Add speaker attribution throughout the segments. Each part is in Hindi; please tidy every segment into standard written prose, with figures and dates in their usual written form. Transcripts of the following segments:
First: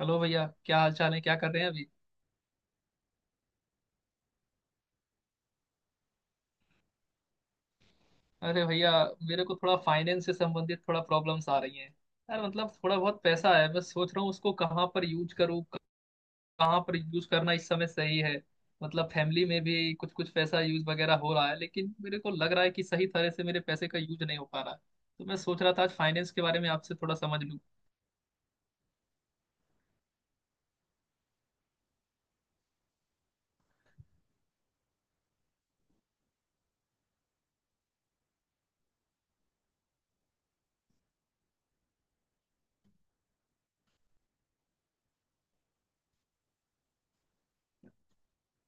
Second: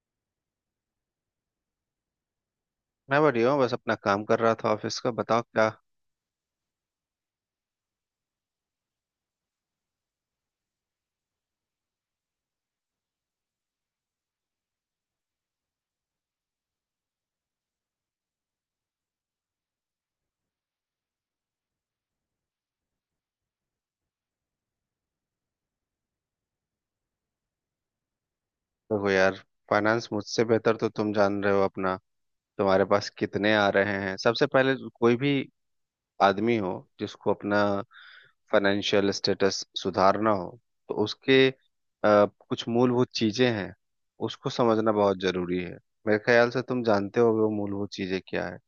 Speaker 1: हेलो भैया। क्या हाल चाल है? क्या कर रहे हैं अभी?
Speaker 2: मैं बढ़िया हूँ। बस अपना काम कर रहा था ऑफिस का। बताओ क्या।
Speaker 1: अरे भैया, मेरे को थोड़ा फाइनेंस से संबंधित थोड़ा प्रॉब्लम्स आ रही हैं। यार, मतलब थोड़ा बहुत पैसा है, मैं सोच रहा हूँ उसको कहाँ पर यूज करूँ। कहाँ पर यूज करना इस समय सही है। मतलब फैमिली में भी कुछ कुछ पैसा यूज वगैरह हो रहा है, लेकिन मेरे को लग रहा है कि सही तरह से मेरे पैसे का यूज नहीं हो पा रहा है। तो मैं सोच रहा था आज फाइनेंस के बारे में आपसे थोड़ा समझ लूँ।
Speaker 2: देखो यार, फाइनेंस मुझसे बेहतर तो तुम जान रहे हो अपना। तुम्हारे पास कितने आ रहे हैं? सबसे पहले, कोई भी आदमी हो जिसको अपना फाइनेंशियल स्टेटस सुधारना हो, तो उसके कुछ मूलभूत चीजें हैं। उसको समझना बहुत जरूरी है। मेरे ख्याल से तुम जानते होगे वो मूलभूत चीजें क्या है।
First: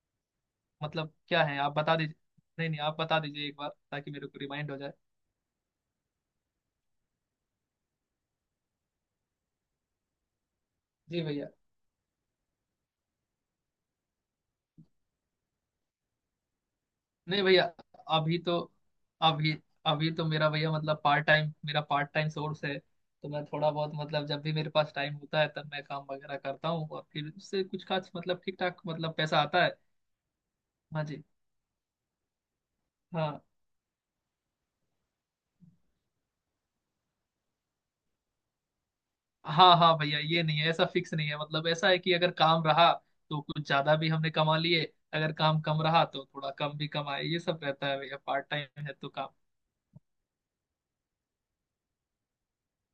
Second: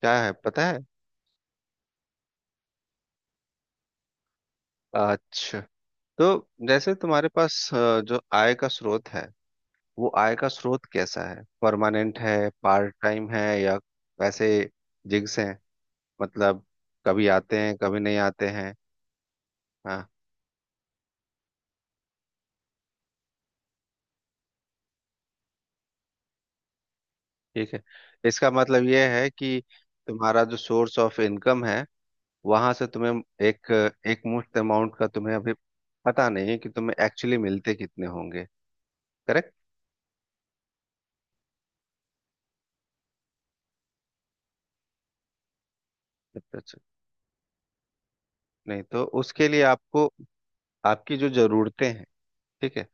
Speaker 2: क्या है, पता है?
Speaker 1: मतलब क्या है? आप बता दीजिए। नहीं नहीं, आप बता दीजिए एक बार ताकि मेरे को रिमाइंड हो जाए।
Speaker 2: अच्छा, तो जैसे तुम्हारे पास जो आय का स्रोत है, वो आय का स्रोत
Speaker 1: जी
Speaker 2: कैसा है?
Speaker 1: भैया।
Speaker 2: परमानेंट है, पार्ट टाइम है, या वैसे जिग्स हैं? मतलब कभी
Speaker 1: नहीं
Speaker 2: आते
Speaker 1: भैया,
Speaker 2: हैं कभी नहीं
Speaker 1: अभी
Speaker 2: आते
Speaker 1: तो
Speaker 2: हैं।
Speaker 1: अभी
Speaker 2: हाँ।
Speaker 1: अभी तो मेरा भैया, मतलब पार्ट टाइम मेरा पार्ट टाइम सोर्स है। तो मैं थोड़ा बहुत, मतलब जब भी मेरे पास टाइम होता है तब मैं काम वगैरह करता हूँ, और फिर उससे
Speaker 2: ठीक है।
Speaker 1: कुछ खास, मतलब
Speaker 2: इसका
Speaker 1: ठीक ठाक
Speaker 2: मतलब यह
Speaker 1: मतलब
Speaker 2: है
Speaker 1: पैसा
Speaker 2: कि
Speaker 1: आता है।
Speaker 2: तुम्हारा जो सोर्स
Speaker 1: हाँ
Speaker 2: ऑफ
Speaker 1: जी।
Speaker 2: इनकम है, वहां से तुम्हें
Speaker 1: हाँ।
Speaker 2: एक एक मुश्त अमाउंट का तुम्हें अभी पता नहीं है कि तुम्हें एक्चुअली मिलते कितने होंगे। करेक्ट।
Speaker 1: हाँ हाँ भैया, ये नहीं है, ऐसा फिक्स नहीं है। मतलब ऐसा है कि अगर काम रहा तो कुछ ज्यादा भी हमने कमा लिए। अगर काम कम रहा तो थोड़ा
Speaker 2: अच्छा
Speaker 1: कम
Speaker 2: अच्छा।
Speaker 1: भी कमाए। ये सब रहता है भैया, पार्ट
Speaker 2: नहीं,
Speaker 1: टाइम है
Speaker 2: तो
Speaker 1: तो काम।
Speaker 2: उसके लिए आपको, आपकी जो जरूरतें हैं, ठीक है,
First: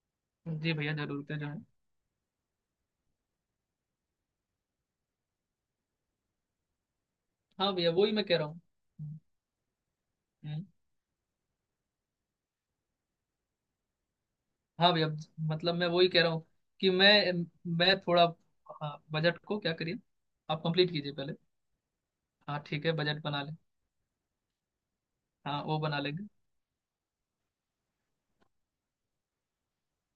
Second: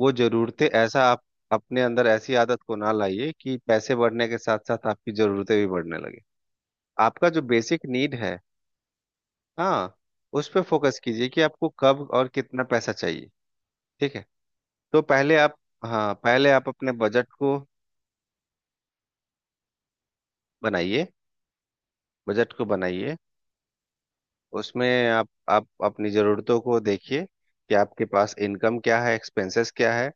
Speaker 2: वो जरूरतें
Speaker 1: जी भैया,
Speaker 2: ऐसा, आप
Speaker 1: जरूरतें जो है।
Speaker 2: अपने अंदर ऐसी आदत को ना लाइए कि पैसे बढ़ने के साथ साथ आपकी जरूरतें भी बढ़ने लगे। आपका जो
Speaker 1: हाँ
Speaker 2: बेसिक
Speaker 1: भैया, वही
Speaker 2: नीड
Speaker 1: मैं
Speaker 2: है,
Speaker 1: कह रहा हूँ। हम्म।
Speaker 2: हाँ, उस पे
Speaker 1: हम्म।
Speaker 2: फोकस कीजिए कि आपको कब और कितना पैसा चाहिए। ठीक है।
Speaker 1: हाँ
Speaker 2: तो
Speaker 1: भैया।
Speaker 2: पहले आप,
Speaker 1: मतलब मैं वही
Speaker 2: हाँ,
Speaker 1: कह रहा हूँ।
Speaker 2: पहले आप
Speaker 1: कि
Speaker 2: अपने बजट
Speaker 1: मैं
Speaker 2: को
Speaker 1: मैं थोड़ा। हाँ, बजट को क्या करिए? आप कंप्लीट
Speaker 2: बनाइए।
Speaker 1: कीजिए पहले।
Speaker 2: बजट
Speaker 1: हाँ
Speaker 2: को
Speaker 1: ठीक है,
Speaker 2: बनाइए।
Speaker 1: बजट बना लें।
Speaker 2: उसमें आप
Speaker 1: हाँ
Speaker 2: आप
Speaker 1: वो बना
Speaker 2: अपनी
Speaker 1: लेंगे।
Speaker 2: जरूरतों को देखिए कि आपके पास इनकम क्या है, एक्सपेंसेस क्या है।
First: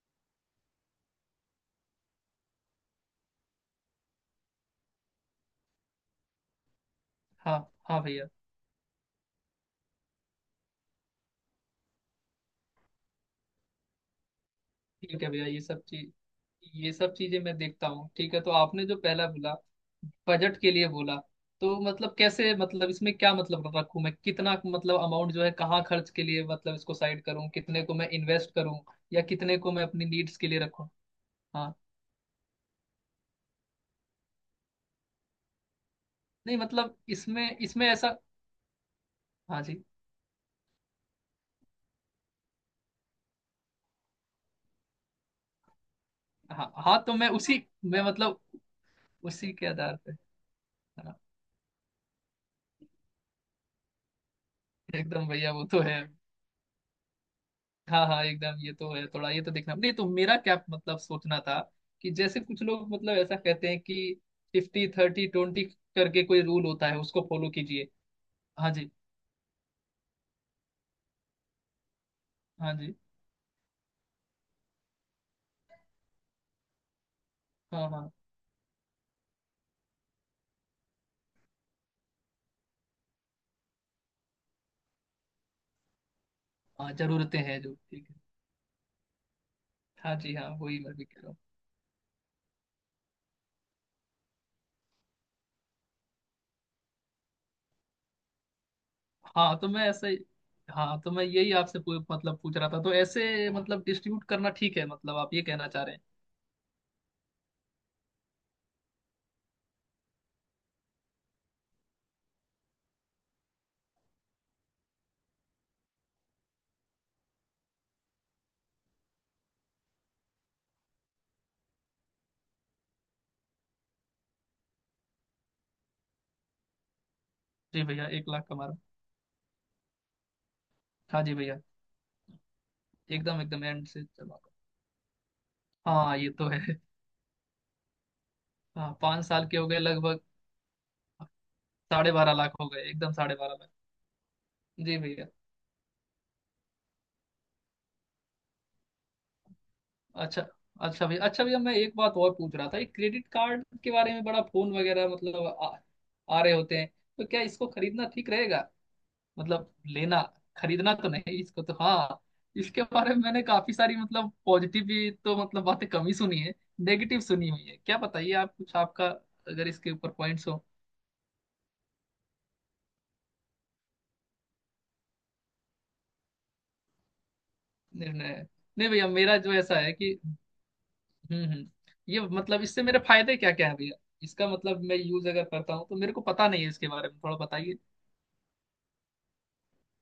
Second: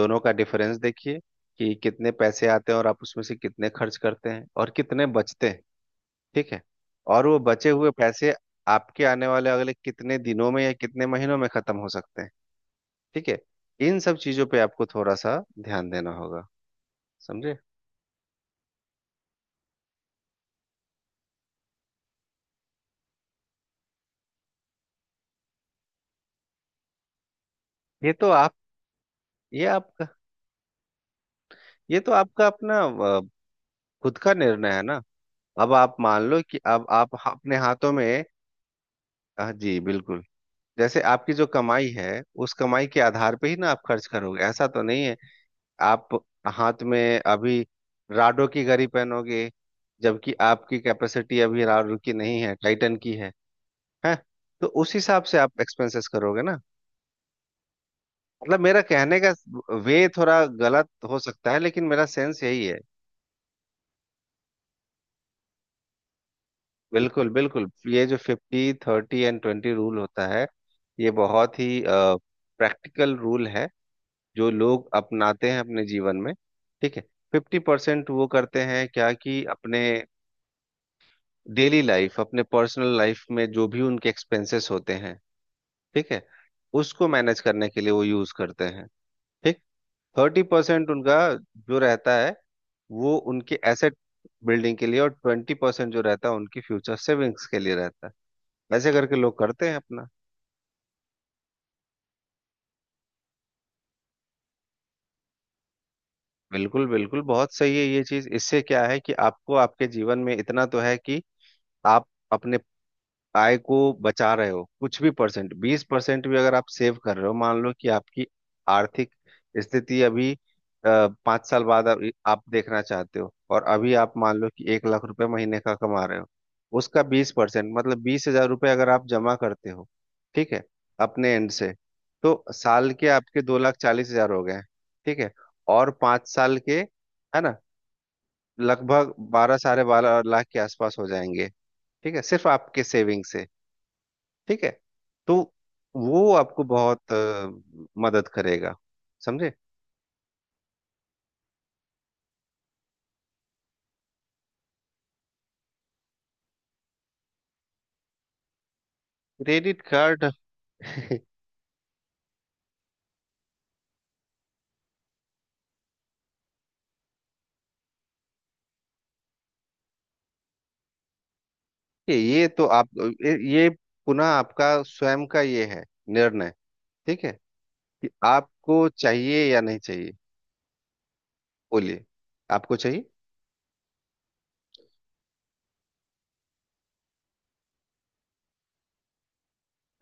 Speaker 2: दोनों का डिफरेंस देखिए, कि कितने पैसे आते हैं और आप उसमें से कितने खर्च करते हैं और कितने बचते हैं। ठीक है। और वो
Speaker 1: हाँ
Speaker 2: बचे हुए
Speaker 1: हाँ भैया।
Speaker 2: पैसे आपके आने वाले अगले कितने दिनों में या कितने महीनों में खत्म हो सकते हैं। ठीक है। इन सब चीजों पे आपको थोड़ा
Speaker 1: ठीक है
Speaker 2: सा
Speaker 1: भैया,
Speaker 2: ध्यान देना होगा,
Speaker 1: ये सब चीजें
Speaker 2: समझे।
Speaker 1: मैं देखता हूँ। ठीक है, तो आपने जो पहला बोला, बजट के लिए बोला। तो मतलब कैसे, मतलब इसमें क्या मतलब रखूं, मैं कितना मतलब अमाउंट जो है कहाँ खर्च के लिए मतलब इसको साइड करूँ, कितने को मैं
Speaker 2: ये तो आप
Speaker 1: इन्वेस्ट करूँ, या कितने
Speaker 2: ये
Speaker 1: को मैं अपनी
Speaker 2: आपका
Speaker 1: नीड्स के लिए रखूँ। हाँ।
Speaker 2: ये तो आपका अपना अ, खुद का निर्णय है ना। अब आप मान लो
Speaker 1: नहीं
Speaker 2: कि अब
Speaker 1: मतलब
Speaker 2: आप अपने
Speaker 1: इसमें इसमें
Speaker 2: हाथों
Speaker 1: ऐसा।
Speaker 2: में,
Speaker 1: हाँ
Speaker 2: जी
Speaker 1: जी।
Speaker 2: बिल्कुल। जैसे आपकी जो कमाई है, उस कमाई के आधार पे ही ना आप खर्च करोगे, ऐसा तो नहीं है। आप
Speaker 1: हाँ
Speaker 2: हाथ
Speaker 1: हाँ, तो
Speaker 2: में
Speaker 1: मैं उसी,
Speaker 2: अभी
Speaker 1: मैं मतलब
Speaker 2: राडो की घड़ी पहनोगे
Speaker 1: उसी के आधार पे।
Speaker 2: जबकि आपकी
Speaker 1: हाँ
Speaker 2: कैपेसिटी अभी राडो की नहीं है, टाइटन की है। हैं? तो उस हिसाब
Speaker 1: एकदम
Speaker 2: से
Speaker 1: भैया,
Speaker 2: आप
Speaker 1: वो तो है।
Speaker 2: एक्सपेंसेस करोगे ना।
Speaker 1: हाँ हाँ एकदम,
Speaker 2: मतलब
Speaker 1: ये
Speaker 2: मेरा
Speaker 1: तो है,
Speaker 2: कहने
Speaker 1: थोड़ा
Speaker 2: का,
Speaker 1: ये तो देखना, नहीं
Speaker 2: वे
Speaker 1: तो मेरा
Speaker 2: थोड़ा
Speaker 1: क्या
Speaker 2: गलत
Speaker 1: मतलब
Speaker 2: हो
Speaker 1: सोचना
Speaker 2: सकता है
Speaker 1: था।
Speaker 2: लेकिन मेरा
Speaker 1: कि जैसे
Speaker 2: सेंस
Speaker 1: कुछ
Speaker 2: यही है।
Speaker 1: लोग मतलब ऐसा कहते हैं कि 50/30/20 करके कोई रूल होता है, उसको
Speaker 2: बिल्कुल
Speaker 1: फॉलो
Speaker 2: बिल्कुल।
Speaker 1: कीजिए।
Speaker 2: ये जो
Speaker 1: हाँ
Speaker 2: फिफ्टी
Speaker 1: जी।
Speaker 2: थर्टी एंड ट्वेंटी रूल होता है, ये बहुत ही
Speaker 1: हाँ जी।
Speaker 2: प्रैक्टिकल रूल है जो लोग अपनाते हैं अपने जीवन में। ठीक है। फिफ्टी
Speaker 1: हाँ
Speaker 2: परसेंट
Speaker 1: हाँ।
Speaker 2: वो करते हैं क्या, कि अपने डेली लाइफ, अपने पर्सनल लाइफ में जो भी उनके एक्सपेंसेस होते हैं, ठीक है,
Speaker 1: हाँ,
Speaker 2: उसको
Speaker 1: जरूरतें
Speaker 2: मैनेज
Speaker 1: हैं
Speaker 2: करने
Speaker 1: जो,
Speaker 2: के लिए वो
Speaker 1: ठीक है।
Speaker 2: यूज करते हैं। ठीक।
Speaker 1: हाँ जी
Speaker 2: थर्टी
Speaker 1: हाँ, वही
Speaker 2: परसेंट
Speaker 1: मैं भी
Speaker 2: उनका
Speaker 1: कह रहा हूँ।
Speaker 2: जो रहता है, वो उनके एसेट बिल्डिंग के लिए, और 20% जो रहता है, उनकी फ्यूचर सेविंग्स के लिए रहता है। वैसे करके लोग
Speaker 1: हाँ तो
Speaker 2: करते हैं
Speaker 1: मैं
Speaker 2: अपना।
Speaker 1: ऐसे ही। हाँ तो मैं यही आपसे मतलब पूछ रहा था, तो ऐसे मतलब डिस्ट्रीब्यूट करना ठीक है, मतलब आप ये कहना चाह रहे हैं?
Speaker 2: बिल्कुल बिल्कुल, बहुत सही है ये चीज। इससे क्या है कि आपको आपके जीवन में इतना तो है कि आप अपने आय को बचा रहे हो। कुछ भी परसेंट, 20% भी अगर आप सेव कर रहे हो, मान लो कि आपकी आर्थिक स्थिति अभी, 5 साल बाद आप देखना चाहते हो, और अभी आप मान लो कि 1 लाख रुपए महीने का कमा रहे हो, उसका 20%,
Speaker 1: जी
Speaker 2: मतलब
Speaker 1: भैया, एक
Speaker 2: बीस
Speaker 1: लाख
Speaker 2: हजार
Speaker 1: का
Speaker 2: रुपये
Speaker 1: मारा।
Speaker 2: अगर आप जमा करते हो, ठीक है,
Speaker 1: हाँ
Speaker 2: अपने
Speaker 1: जी
Speaker 2: एंड
Speaker 1: भैया।
Speaker 2: से, तो साल के
Speaker 1: एकदम
Speaker 2: आपके दो
Speaker 1: एकदम
Speaker 2: लाख
Speaker 1: एंड से
Speaker 2: चालीस हजार
Speaker 1: चला
Speaker 2: हो
Speaker 1: था।
Speaker 2: गए। ठीक है। और
Speaker 1: हाँ
Speaker 2: पांच
Speaker 1: ये तो
Speaker 2: साल
Speaker 1: है।
Speaker 2: के, है ना,
Speaker 1: हाँ,
Speaker 2: लगभग
Speaker 1: 5 साल
Speaker 2: बारह,
Speaker 1: के हो गए
Speaker 2: साढ़े
Speaker 1: लगभग।
Speaker 2: बारह लाख के आसपास हो जाएंगे।
Speaker 1: साढ़े
Speaker 2: ठीक है,
Speaker 1: बारह
Speaker 2: सिर्फ
Speaker 1: लाख हो गए,
Speaker 2: आपके
Speaker 1: एकदम
Speaker 2: सेविंग
Speaker 1: साढ़े
Speaker 2: से।
Speaker 1: बारह लाख
Speaker 2: ठीक है।
Speaker 1: जी भैया।
Speaker 2: तो वो आपको बहुत मदद करेगा, समझे।
Speaker 1: अच्छा। अच्छा भैया, अच्छा भैया, मैं एक बात और पूछ रहा था, ये क्रेडिट कार्ड के बारे में बड़ा फोन वगैरह मतलब आ रहे होते हैं। तो क्या इसको खरीदना ठीक रहेगा? मतलब
Speaker 2: क्रेडिट
Speaker 1: लेना।
Speaker 2: कार्ड।
Speaker 1: खरीदना तो नहीं, इसको तो हाँ। इसके बारे में मैंने काफी सारी मतलब पॉजिटिव भी तो मतलब बातें कम ही सुनी है। नेगेटिव सुनी हुई है। क्या बताइए, आप कुछ आपका, अगर इसके ऊपर पॉइंट्स हो।
Speaker 2: ये ये तो आप ये पुनः आपका स्वयं का ये है निर्णय। ठीक है, कि
Speaker 1: नहीं नहीं।
Speaker 2: आपको
Speaker 1: नहीं भैया, मेरा
Speaker 2: चाहिए
Speaker 1: जो
Speaker 2: या
Speaker 1: ऐसा
Speaker 2: नहीं
Speaker 1: है
Speaker 2: चाहिए।
Speaker 1: कि, हम्म।
Speaker 2: बोलिए।
Speaker 1: ये मतलब
Speaker 2: आपको
Speaker 1: इससे मेरे
Speaker 2: चाहिए।
Speaker 1: फायदे क्या क्या है भैया? इसका मतलब मैं यूज अगर करता हूँ तो मेरे को पता नहीं है, इसके बारे में थोड़ा बताइए।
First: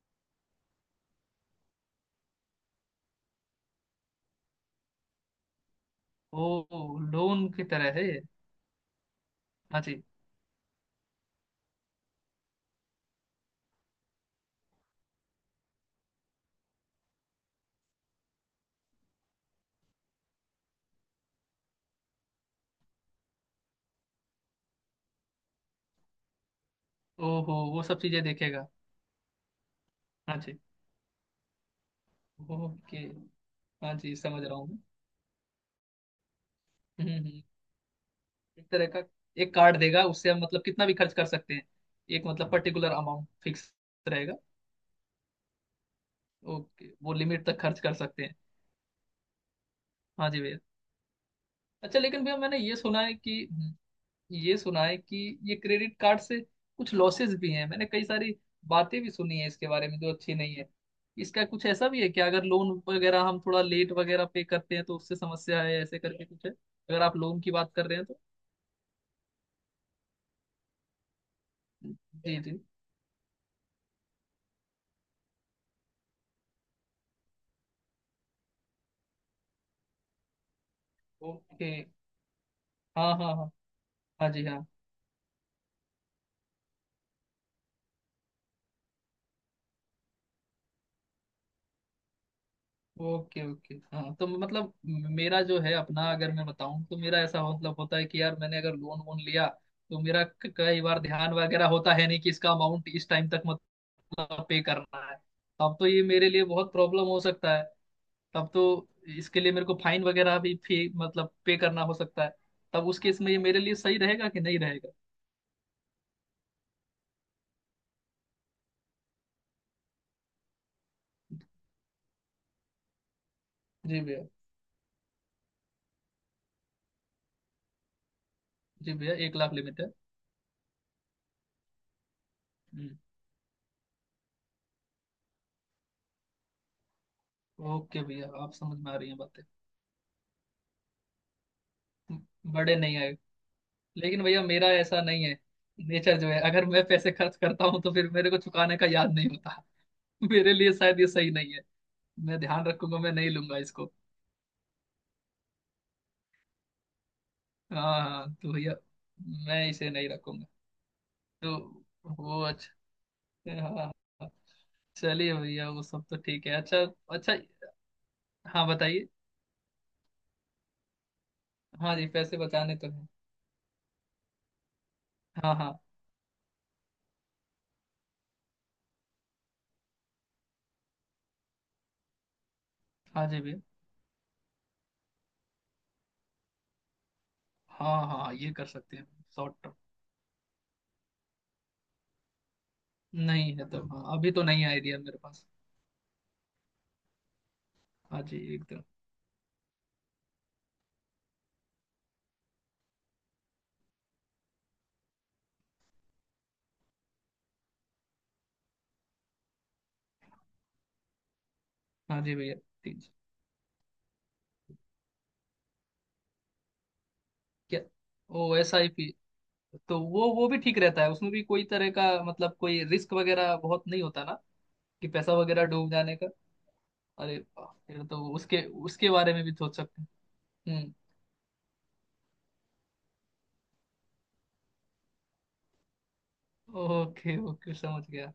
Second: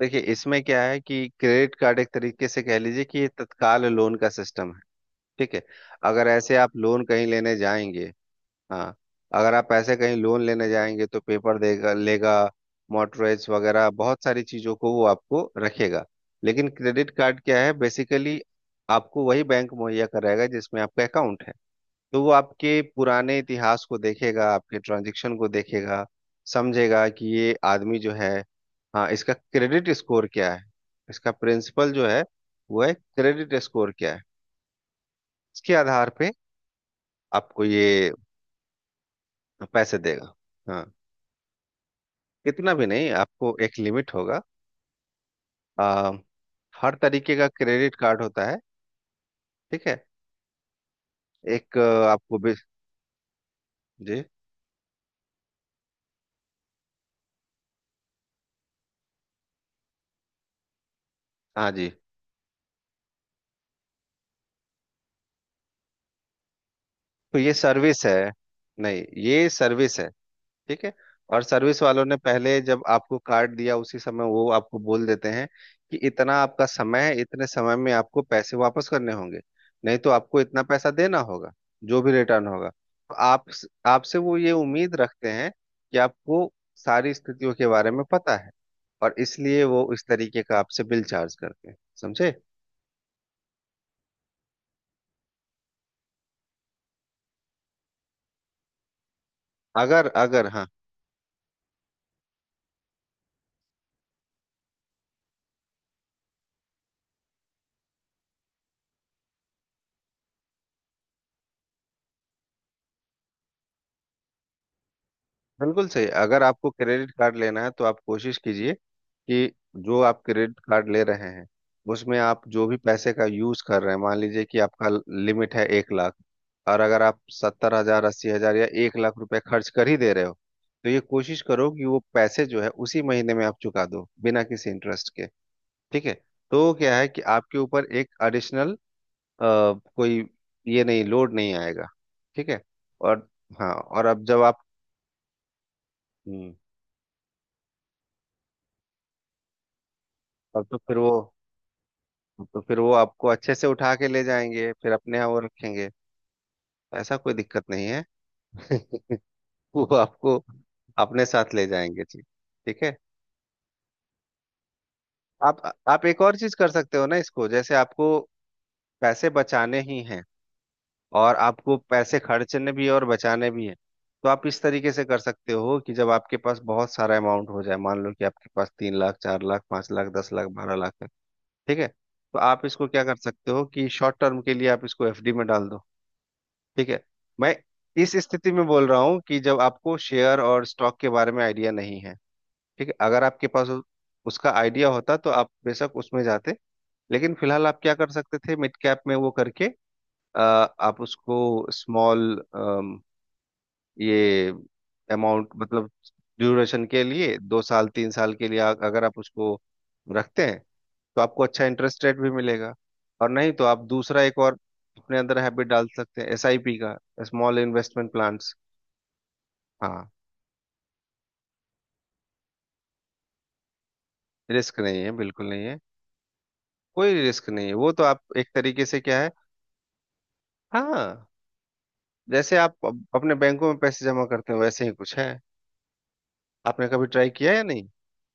Speaker 2: देखिए, इसमें क्या है कि क्रेडिट कार्ड एक तरीके से कह लीजिए कि ये तत्काल लोन का सिस्टम है। ठीक है। अगर
Speaker 1: ओ,
Speaker 2: ऐसे आप लोन कहीं
Speaker 1: लोन
Speaker 2: लेने
Speaker 1: की तरह
Speaker 2: जाएंगे,
Speaker 1: है ये?
Speaker 2: हाँ, अगर आप
Speaker 1: हाँ
Speaker 2: पैसे
Speaker 1: जी।
Speaker 2: कहीं लोन लेने जाएंगे तो पेपर देगा लेगा, मॉर्टगेज वगैरह बहुत सारी चीजों को वो आपको रखेगा। लेकिन क्रेडिट कार्ड क्या है बेसिकली, आपको वही बैंक मुहैया कराएगा जिसमें आपका अकाउंट है। तो वो आपके पुराने इतिहास को देखेगा, आपके ट्रांजेक्शन को देखेगा, समझेगा कि ये
Speaker 1: ओहो, वो
Speaker 2: आदमी
Speaker 1: सब
Speaker 2: जो
Speaker 1: चीजें
Speaker 2: है,
Speaker 1: देखेगा।
Speaker 2: हाँ, इसका क्रेडिट स्कोर
Speaker 1: हाँ
Speaker 2: क्या
Speaker 1: जी।
Speaker 2: है, इसका प्रिंसिपल जो है वो है,
Speaker 1: ओके।
Speaker 2: क्रेडिट स्कोर
Speaker 1: हाँ
Speaker 2: क्या
Speaker 1: जी,
Speaker 2: है।
Speaker 1: समझ रहा हूँ मैं।
Speaker 2: इसके आधार पे
Speaker 1: हम्म।
Speaker 2: आपको ये
Speaker 1: एक तरह का, एक कार्ड
Speaker 2: पैसे
Speaker 1: देगा, उससे
Speaker 2: देगा।
Speaker 1: हम मतलब
Speaker 2: हाँ।
Speaker 1: कितना भी खर्च कर सकते हैं। एक मतलब
Speaker 2: इतना भी
Speaker 1: पर्टिकुलर
Speaker 2: नहीं,
Speaker 1: अमाउंट
Speaker 2: आपको
Speaker 1: फिक्स
Speaker 2: एक लिमिट
Speaker 1: रहेगा।
Speaker 2: होगा। आ,
Speaker 1: ओके,
Speaker 2: हर
Speaker 1: वो
Speaker 2: तरीके
Speaker 1: लिमिट
Speaker 2: का
Speaker 1: तक खर्च
Speaker 2: क्रेडिट
Speaker 1: कर
Speaker 2: कार्ड
Speaker 1: सकते हैं।
Speaker 2: होता है। ठीक है।
Speaker 1: हाँ जी भैया।
Speaker 2: एक
Speaker 1: अच्छा लेकिन भैया,
Speaker 2: आपको भी
Speaker 1: मैंने ये सुना है कि
Speaker 2: जी।
Speaker 1: ये सुना है कि ये क्रेडिट कार्ड से कुछ लॉसेस भी हैं, मैंने कई सारी बातें भी सुनी है इसके बारे में जो अच्छी नहीं है। इसका कुछ
Speaker 2: हाँ
Speaker 1: ऐसा
Speaker 2: जी।
Speaker 1: भी है कि अगर लोन वगैरह हम थोड़ा लेट वगैरह पे करते हैं तो उससे समस्या है, ऐसे करके कुछ है अगर आप
Speaker 2: तो
Speaker 1: लोन की
Speaker 2: ये
Speaker 1: बात कर रहे
Speaker 2: सर्विस
Speaker 1: हैं
Speaker 2: है।
Speaker 1: तो।
Speaker 2: नहीं, ये सर्विस है। ठीक है। और सर्विस वालों ने
Speaker 1: जी जी।
Speaker 2: पहले जब आपको कार्ड दिया उसी समय वो आपको बोल देते हैं कि इतना आपका समय है, इतने समय में आपको पैसे वापस करने होंगे, नहीं तो आपको इतना पैसा देना होगा,
Speaker 1: ओके।
Speaker 2: जो भी रिटर्न होगा।
Speaker 1: हाँ
Speaker 2: तो
Speaker 1: हाँ
Speaker 2: आप,
Speaker 1: हाँ।
Speaker 2: आपसे
Speaker 1: हाँ
Speaker 2: वो
Speaker 1: जी
Speaker 2: ये
Speaker 1: हाँ।
Speaker 2: उम्मीद रखते हैं कि आपको सारी स्थितियों के बारे में पता है, और इसलिए वो इस तरीके का आपसे बिल चार्ज करते हैं, समझे।
Speaker 1: ओके ओके, हाँ तो मतलब मेरा जो है अपना, अगर मैं बताऊं तो मेरा ऐसा मतलब होता है कि यार, मैंने अगर लोन वोन लिया, तो
Speaker 2: अगर
Speaker 1: मेरा
Speaker 2: अगर हाँ,
Speaker 1: कई बार ध्यान वगैरह होता है नहीं कि इसका अमाउंट इस टाइम तक पे करना है। तब तो ये मेरे लिए बहुत प्रॉब्लम हो सकता है। तब तो इसके लिए मेरे को फाइन वगैरह भी फी मतलब पे करना हो सकता है। तब उस केस में ये मेरे लिए सही रहेगा कि नहीं रहेगा?
Speaker 2: बिल्कुल सही। अगर आपको क्रेडिट कार्ड लेना है तो आप कोशिश कीजिए कि जो आप क्रेडिट कार्ड ले रहे हैं, उसमें आप जो भी पैसे का यूज कर रहे हैं,
Speaker 1: जी
Speaker 2: मान
Speaker 1: भैया।
Speaker 2: लीजिए कि आपका लिमिट है 1 लाख, और अगर आप 70 हजार, 80 हजार या
Speaker 1: जी
Speaker 2: एक
Speaker 1: भैया,
Speaker 2: लाख
Speaker 1: एक
Speaker 2: रुपए
Speaker 1: लाख
Speaker 2: खर्च
Speaker 1: लिमिट
Speaker 2: कर
Speaker 1: है।
Speaker 2: ही दे रहे हो, तो ये कोशिश करो कि वो पैसे जो है
Speaker 1: हम्म।
Speaker 2: उसी महीने में आप चुका दो, बिना किसी इंटरेस्ट के। ठीक है। तो क्या है कि आपके ऊपर
Speaker 1: ओके
Speaker 2: एक
Speaker 1: भैया, आप
Speaker 2: एडिशनल
Speaker 1: समझ में आ रही हैं बातें।
Speaker 2: कोई ये नहीं, लोड नहीं आएगा। ठीक है।
Speaker 1: बड़े नहीं आए।
Speaker 2: और, हाँ, और
Speaker 1: लेकिन
Speaker 2: अब जब
Speaker 1: भैया
Speaker 2: आप,
Speaker 1: मेरा ऐसा नहीं है। नेचर जो है,
Speaker 2: हम्म।
Speaker 1: अगर मैं पैसे खर्च करता हूँ तो फिर मेरे को चुकाने का याद नहीं होता। मेरे
Speaker 2: तब
Speaker 1: लिए
Speaker 2: तो फिर
Speaker 1: शायद ये
Speaker 2: वो
Speaker 1: सही नहीं है। मैं
Speaker 2: तो
Speaker 1: ध्यान
Speaker 2: फिर वो
Speaker 1: रखूंगा, मैं
Speaker 2: आपको
Speaker 1: नहीं
Speaker 2: अच्छे
Speaker 1: लूंगा
Speaker 2: से
Speaker 1: इसको।
Speaker 2: उठा के ले जाएंगे, फिर अपने यहाँ वो रखेंगे। ऐसा, कोई दिक्कत नहीं
Speaker 1: हाँ
Speaker 2: है।
Speaker 1: हाँ तो भैया, मैं
Speaker 2: वो
Speaker 1: इसे नहीं
Speaker 2: आपको
Speaker 1: रखूंगा।
Speaker 2: अपने साथ
Speaker 1: तो
Speaker 2: ले जाएंगे जी।
Speaker 1: वो
Speaker 2: ठीक
Speaker 1: अच्छा।
Speaker 2: है।
Speaker 1: हाँ हाँ। हाँ। चलिए
Speaker 2: आप
Speaker 1: भैया, वो
Speaker 2: आप
Speaker 1: सब तो
Speaker 2: एक और
Speaker 1: ठीक
Speaker 2: चीज
Speaker 1: है,
Speaker 2: कर
Speaker 1: अच्छा।
Speaker 2: सकते हो ना,
Speaker 1: अच्छा,
Speaker 2: इसको, जैसे आपको
Speaker 1: हाँ बताइए।
Speaker 2: पैसे बचाने ही हैं, और आपको
Speaker 1: हाँ जी,
Speaker 2: पैसे
Speaker 1: पैसे
Speaker 2: खर्चने
Speaker 1: बचाने
Speaker 2: भी
Speaker 1: तो
Speaker 2: है और
Speaker 1: हैं।
Speaker 2: बचाने भी है। तो आप इस तरीके से कर सकते
Speaker 1: हाँ
Speaker 2: हो
Speaker 1: हाँ।
Speaker 2: कि जब आपके पास बहुत सारा अमाउंट हो जाए, मान लो कि आपके पास 3 लाख, 4 लाख, 5 लाख, 10 लाख, 12 लाख है, ठीक है, तो आप इसको क्या कर
Speaker 1: हाँ जी
Speaker 2: सकते
Speaker 1: भैया।
Speaker 2: हो कि शॉर्ट टर्म के लिए आप इसको एफडी में डाल दो। ठीक है। मैं
Speaker 1: हाँ
Speaker 2: इस
Speaker 1: हाँ, ये
Speaker 2: स्थिति में
Speaker 1: कर
Speaker 2: बोल
Speaker 1: सकते
Speaker 2: रहा
Speaker 1: हैं।
Speaker 2: हूँ कि
Speaker 1: शॉर्ट
Speaker 2: जब
Speaker 1: टर्म,
Speaker 2: आपको शेयर और स्टॉक के बारे में आइडिया नहीं है। ठीक है। अगर आपके
Speaker 1: नहीं
Speaker 2: पास
Speaker 1: है तो हाँ, अभी तो
Speaker 2: उसका
Speaker 1: नहीं
Speaker 2: आइडिया
Speaker 1: आइडिया
Speaker 2: होता
Speaker 1: मेरे
Speaker 2: तो
Speaker 1: पास।
Speaker 2: आप बेशक उसमें जाते, लेकिन फिलहाल आप क्या कर
Speaker 1: हाँ जी
Speaker 2: सकते थे, मिड
Speaker 1: एकदम।
Speaker 2: कैप में वो करके, अ, आप उसको स्मॉल, ये अमाउंट मतलब ड्यूरेशन के लिए, 2 साल 3 साल के लिए अगर आप उसको रखते हैं, तो आपको अच्छा इंटरेस्ट रेट
Speaker 1: हाँ
Speaker 2: भी
Speaker 1: जी भैया।
Speaker 2: मिलेगा।
Speaker 1: ठीक जी।
Speaker 2: और नहीं तो आप दूसरा एक और अपने अंदर हैबिट डाल सकते हैं एसआईपी का, स्मॉल
Speaker 1: क्या?
Speaker 2: Investment plans.
Speaker 1: ओ, SIP? तो
Speaker 2: हाँ।
Speaker 1: वो भी ठीक रहता है, उसमें भी कोई तरह का मतलब कोई रिस्क वगैरह बहुत नहीं होता ना?
Speaker 2: रिस्क नहीं
Speaker 1: कि
Speaker 2: है,
Speaker 1: पैसा
Speaker 2: बिल्कुल नहीं
Speaker 1: वगैरह
Speaker 2: है।
Speaker 1: डूब जाने का?
Speaker 2: कोई
Speaker 1: अरे
Speaker 2: रिस्क नहीं
Speaker 1: वाह,
Speaker 2: है। वो
Speaker 1: फिर
Speaker 2: तो आप
Speaker 1: तो
Speaker 2: एक
Speaker 1: उसके
Speaker 2: तरीके से
Speaker 1: उसके
Speaker 2: क्या है,
Speaker 1: बारे में भी सोच सकते हैं। हम्म।
Speaker 2: हाँ, जैसे आप अपने बैंकों में पैसे जमा करते हो वैसे ही कुछ है। आपने कभी ट्राई
Speaker 1: ओके
Speaker 2: किया या
Speaker 1: ओके,
Speaker 2: नहीं?
Speaker 1: समझ गया।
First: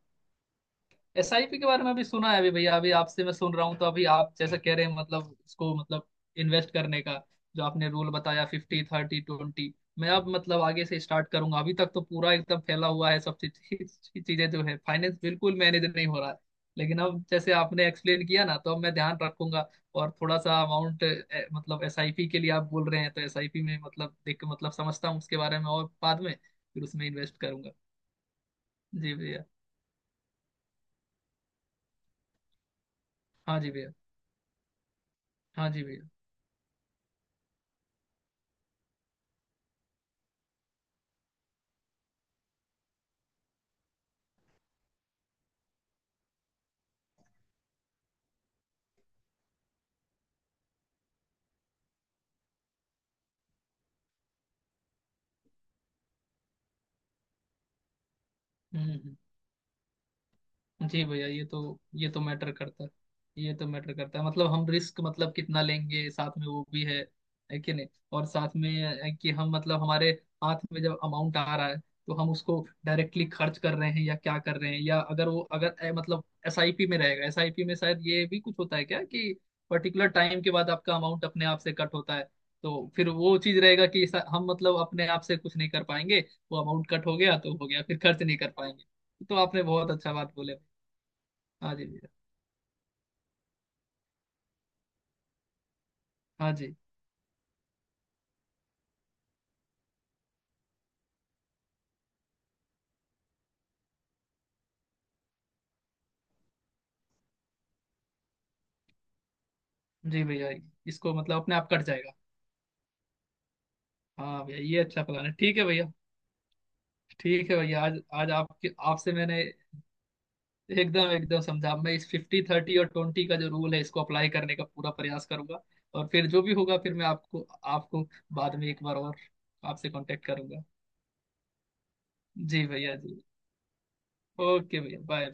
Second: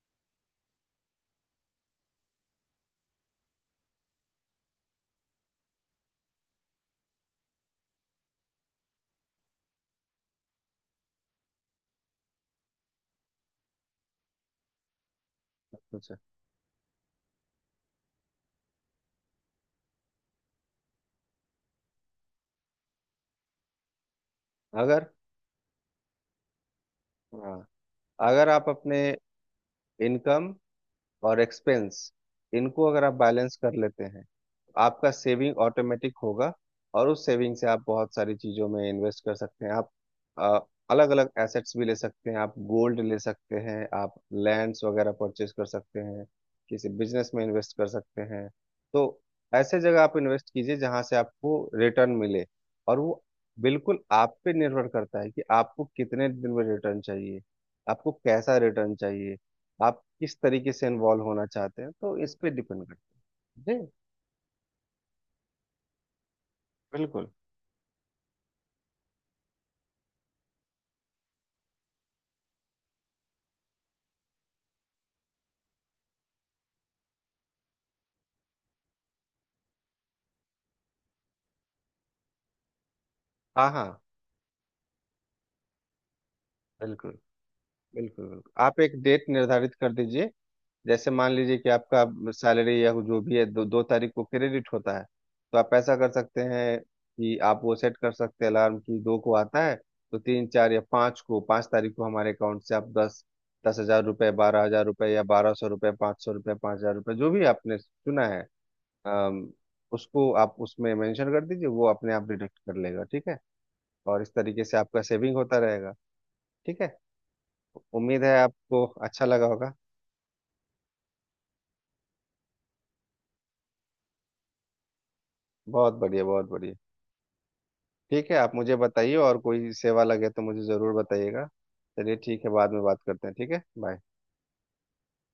Speaker 1: SIP के बारे में अभी सुना है, अभी भैया, अभी आपसे मैं सुन रहा हूँ, तो अभी आप जैसे कह रहे हैं मतलब इसको, मतलब इन्वेस्ट करने का जो आपने रूल बताया, 50/30/20। मैं अब मतलब आगे से स्टार्ट करूंगा, अभी तक तो पूरा एकदम फैला हुआ है, सब चीज, चीजें जो है फाइनेंस बिल्कुल मैनेज नहीं
Speaker 2: अच्छा।
Speaker 1: हो रहा है। लेकिन अब जैसे आपने एक्सप्लेन किया ना, तो अब मैं ध्यान रखूंगा। और थोड़ा सा अमाउंट, मतलब SIP के लिए आप बोल रहे हैं, तो SIP में मतलब देख मतलब
Speaker 2: अगर,
Speaker 1: समझता हूँ उसके बारे में, और बाद में फिर उसमें इन्वेस्ट
Speaker 2: हाँ,
Speaker 1: करूंगा।
Speaker 2: अगर आप अपने
Speaker 1: जी भैया।
Speaker 2: इनकम और एक्सपेंस, इनको अगर आप बैलेंस
Speaker 1: हाँ जी
Speaker 2: कर
Speaker 1: भैया।
Speaker 2: लेते हैं, आपका सेविंग
Speaker 1: हाँ जी भैया।
Speaker 2: ऑटोमेटिक होगा। और उस सेविंग से आप बहुत सारी चीज़ों में इन्वेस्ट कर सकते हैं। आप अलग अलग एसेट्स भी ले सकते हैं, आप गोल्ड ले सकते हैं, आप लैंड्स वगैरह परचेज कर सकते हैं, किसी बिजनेस में इन्वेस्ट कर सकते हैं। तो ऐसे जगह आप इन्वेस्ट कीजिए जहां से आपको रिटर्न मिले, और वो बिल्कुल आप पे निर्भर करता है कि आपको कितने दिन में रिटर्न चाहिए, आपको कैसा
Speaker 1: हम्म
Speaker 2: रिटर्न
Speaker 1: हम्म।
Speaker 2: चाहिए, आप किस तरीके से
Speaker 1: जी
Speaker 2: इन्वॉल्व
Speaker 1: भैया, ये
Speaker 2: होना
Speaker 1: तो
Speaker 2: चाहते हैं,
Speaker 1: ये
Speaker 2: तो
Speaker 1: तो
Speaker 2: इस पे
Speaker 1: मैटर करता
Speaker 2: डिपेंड
Speaker 1: है। ये तो
Speaker 2: करता है जी।
Speaker 1: मैटर करता है, मतलब हम रिस्क मतलब कितना लेंगे साथ में, वो भी है
Speaker 2: बिल्कुल।
Speaker 1: है कि नहीं। और साथ में, है कि हम मतलब हमारे हाथ में जब अमाउंट आ रहा है तो हम उसको डायरेक्टली खर्च कर रहे हैं या क्या कर रहे हैं, या अगर मतलब SIP में रहेगा, SIP में शायद ये भी कुछ होता है क्या कि पर्टिकुलर टाइम के बाद आपका अमाउंट अपने आप से कट होता है। तो फिर वो चीज
Speaker 2: हाँ
Speaker 1: रहेगा
Speaker 2: हाँ,
Speaker 1: कि हम मतलब अपने आप से कुछ नहीं कर पाएंगे। वो अमाउंट कट
Speaker 2: बिल्कुल
Speaker 1: हो गया तो हो गया, फिर खर्च
Speaker 2: बिल्कुल
Speaker 1: नहीं कर
Speaker 2: बिल्कुल। आप
Speaker 1: पाएंगे।
Speaker 2: एक डेट
Speaker 1: तो आपने
Speaker 2: निर्धारित
Speaker 1: बहुत
Speaker 2: कर
Speaker 1: अच्छा
Speaker 2: दीजिए।
Speaker 1: बात बोले।
Speaker 2: जैसे मान लीजिए कि
Speaker 1: हाँ जी
Speaker 2: आपका
Speaker 1: भैया।
Speaker 2: सैलरी या जो भी है दो दो तारीख को क्रेडिट होता है, तो आप ऐसा कर सकते
Speaker 1: हाँ जी।
Speaker 2: हैं कि आप वो सेट कर सकते हैं अलार्म की दो को आता है, तो तीन, चार या पाँच को, पाँच तारीख को हमारे अकाउंट से आप दस दस हजार रुपये, 12 हजार रुपये, या 1200 रुपये, 500 रुपये, 5 हजार रुपये, जो भी आपने चुना है, अम,
Speaker 1: जी
Speaker 2: उसको
Speaker 1: भैया,
Speaker 2: आप उसमें
Speaker 1: इसको
Speaker 2: मेंशन
Speaker 1: मतलब
Speaker 2: कर
Speaker 1: अपने
Speaker 2: दीजिए,
Speaker 1: आप कट
Speaker 2: वो
Speaker 1: जाएगा।
Speaker 2: अपने आप डिडक्ट कर लेगा। ठीक है। और इस
Speaker 1: हाँ भैया,
Speaker 2: तरीके से
Speaker 1: ये
Speaker 2: आपका
Speaker 1: अच्छा प्लान है,
Speaker 2: सेविंग
Speaker 1: ठीक
Speaker 2: होता
Speaker 1: है भैया।
Speaker 2: रहेगा। ठीक है।
Speaker 1: ठीक है भैया, आज
Speaker 2: उम्मीद है
Speaker 1: आज आपके
Speaker 2: आपको
Speaker 1: आपसे
Speaker 2: अच्छा
Speaker 1: मैंने
Speaker 2: लगा होगा।
Speaker 1: एकदम एकदम समझा। मैं इस 50/30 और 20 का जो रूल है, इसको अप्लाई करने का पूरा प्रयास करूंगा।
Speaker 2: बहुत
Speaker 1: और
Speaker 2: बढ़िया,
Speaker 1: फिर जो
Speaker 2: बहुत
Speaker 1: भी
Speaker 2: बढ़िया।
Speaker 1: होगा, फिर मैं आपको आपको
Speaker 2: ठीक है, आप
Speaker 1: बाद में
Speaker 2: मुझे
Speaker 1: एक बार
Speaker 2: बताइए,
Speaker 1: और
Speaker 2: और कोई
Speaker 1: आपसे
Speaker 2: सेवा
Speaker 1: कांटेक्ट
Speaker 2: लगे तो मुझे
Speaker 1: करूंगा।
Speaker 2: ज़रूर बताइएगा। चलिए, ठीक है,
Speaker 1: जी
Speaker 2: बाद में
Speaker 1: भैया
Speaker 2: बात
Speaker 1: जी।
Speaker 2: करते हैं। ठीक है, बाय।
Speaker 1: ओके भैया, बाय।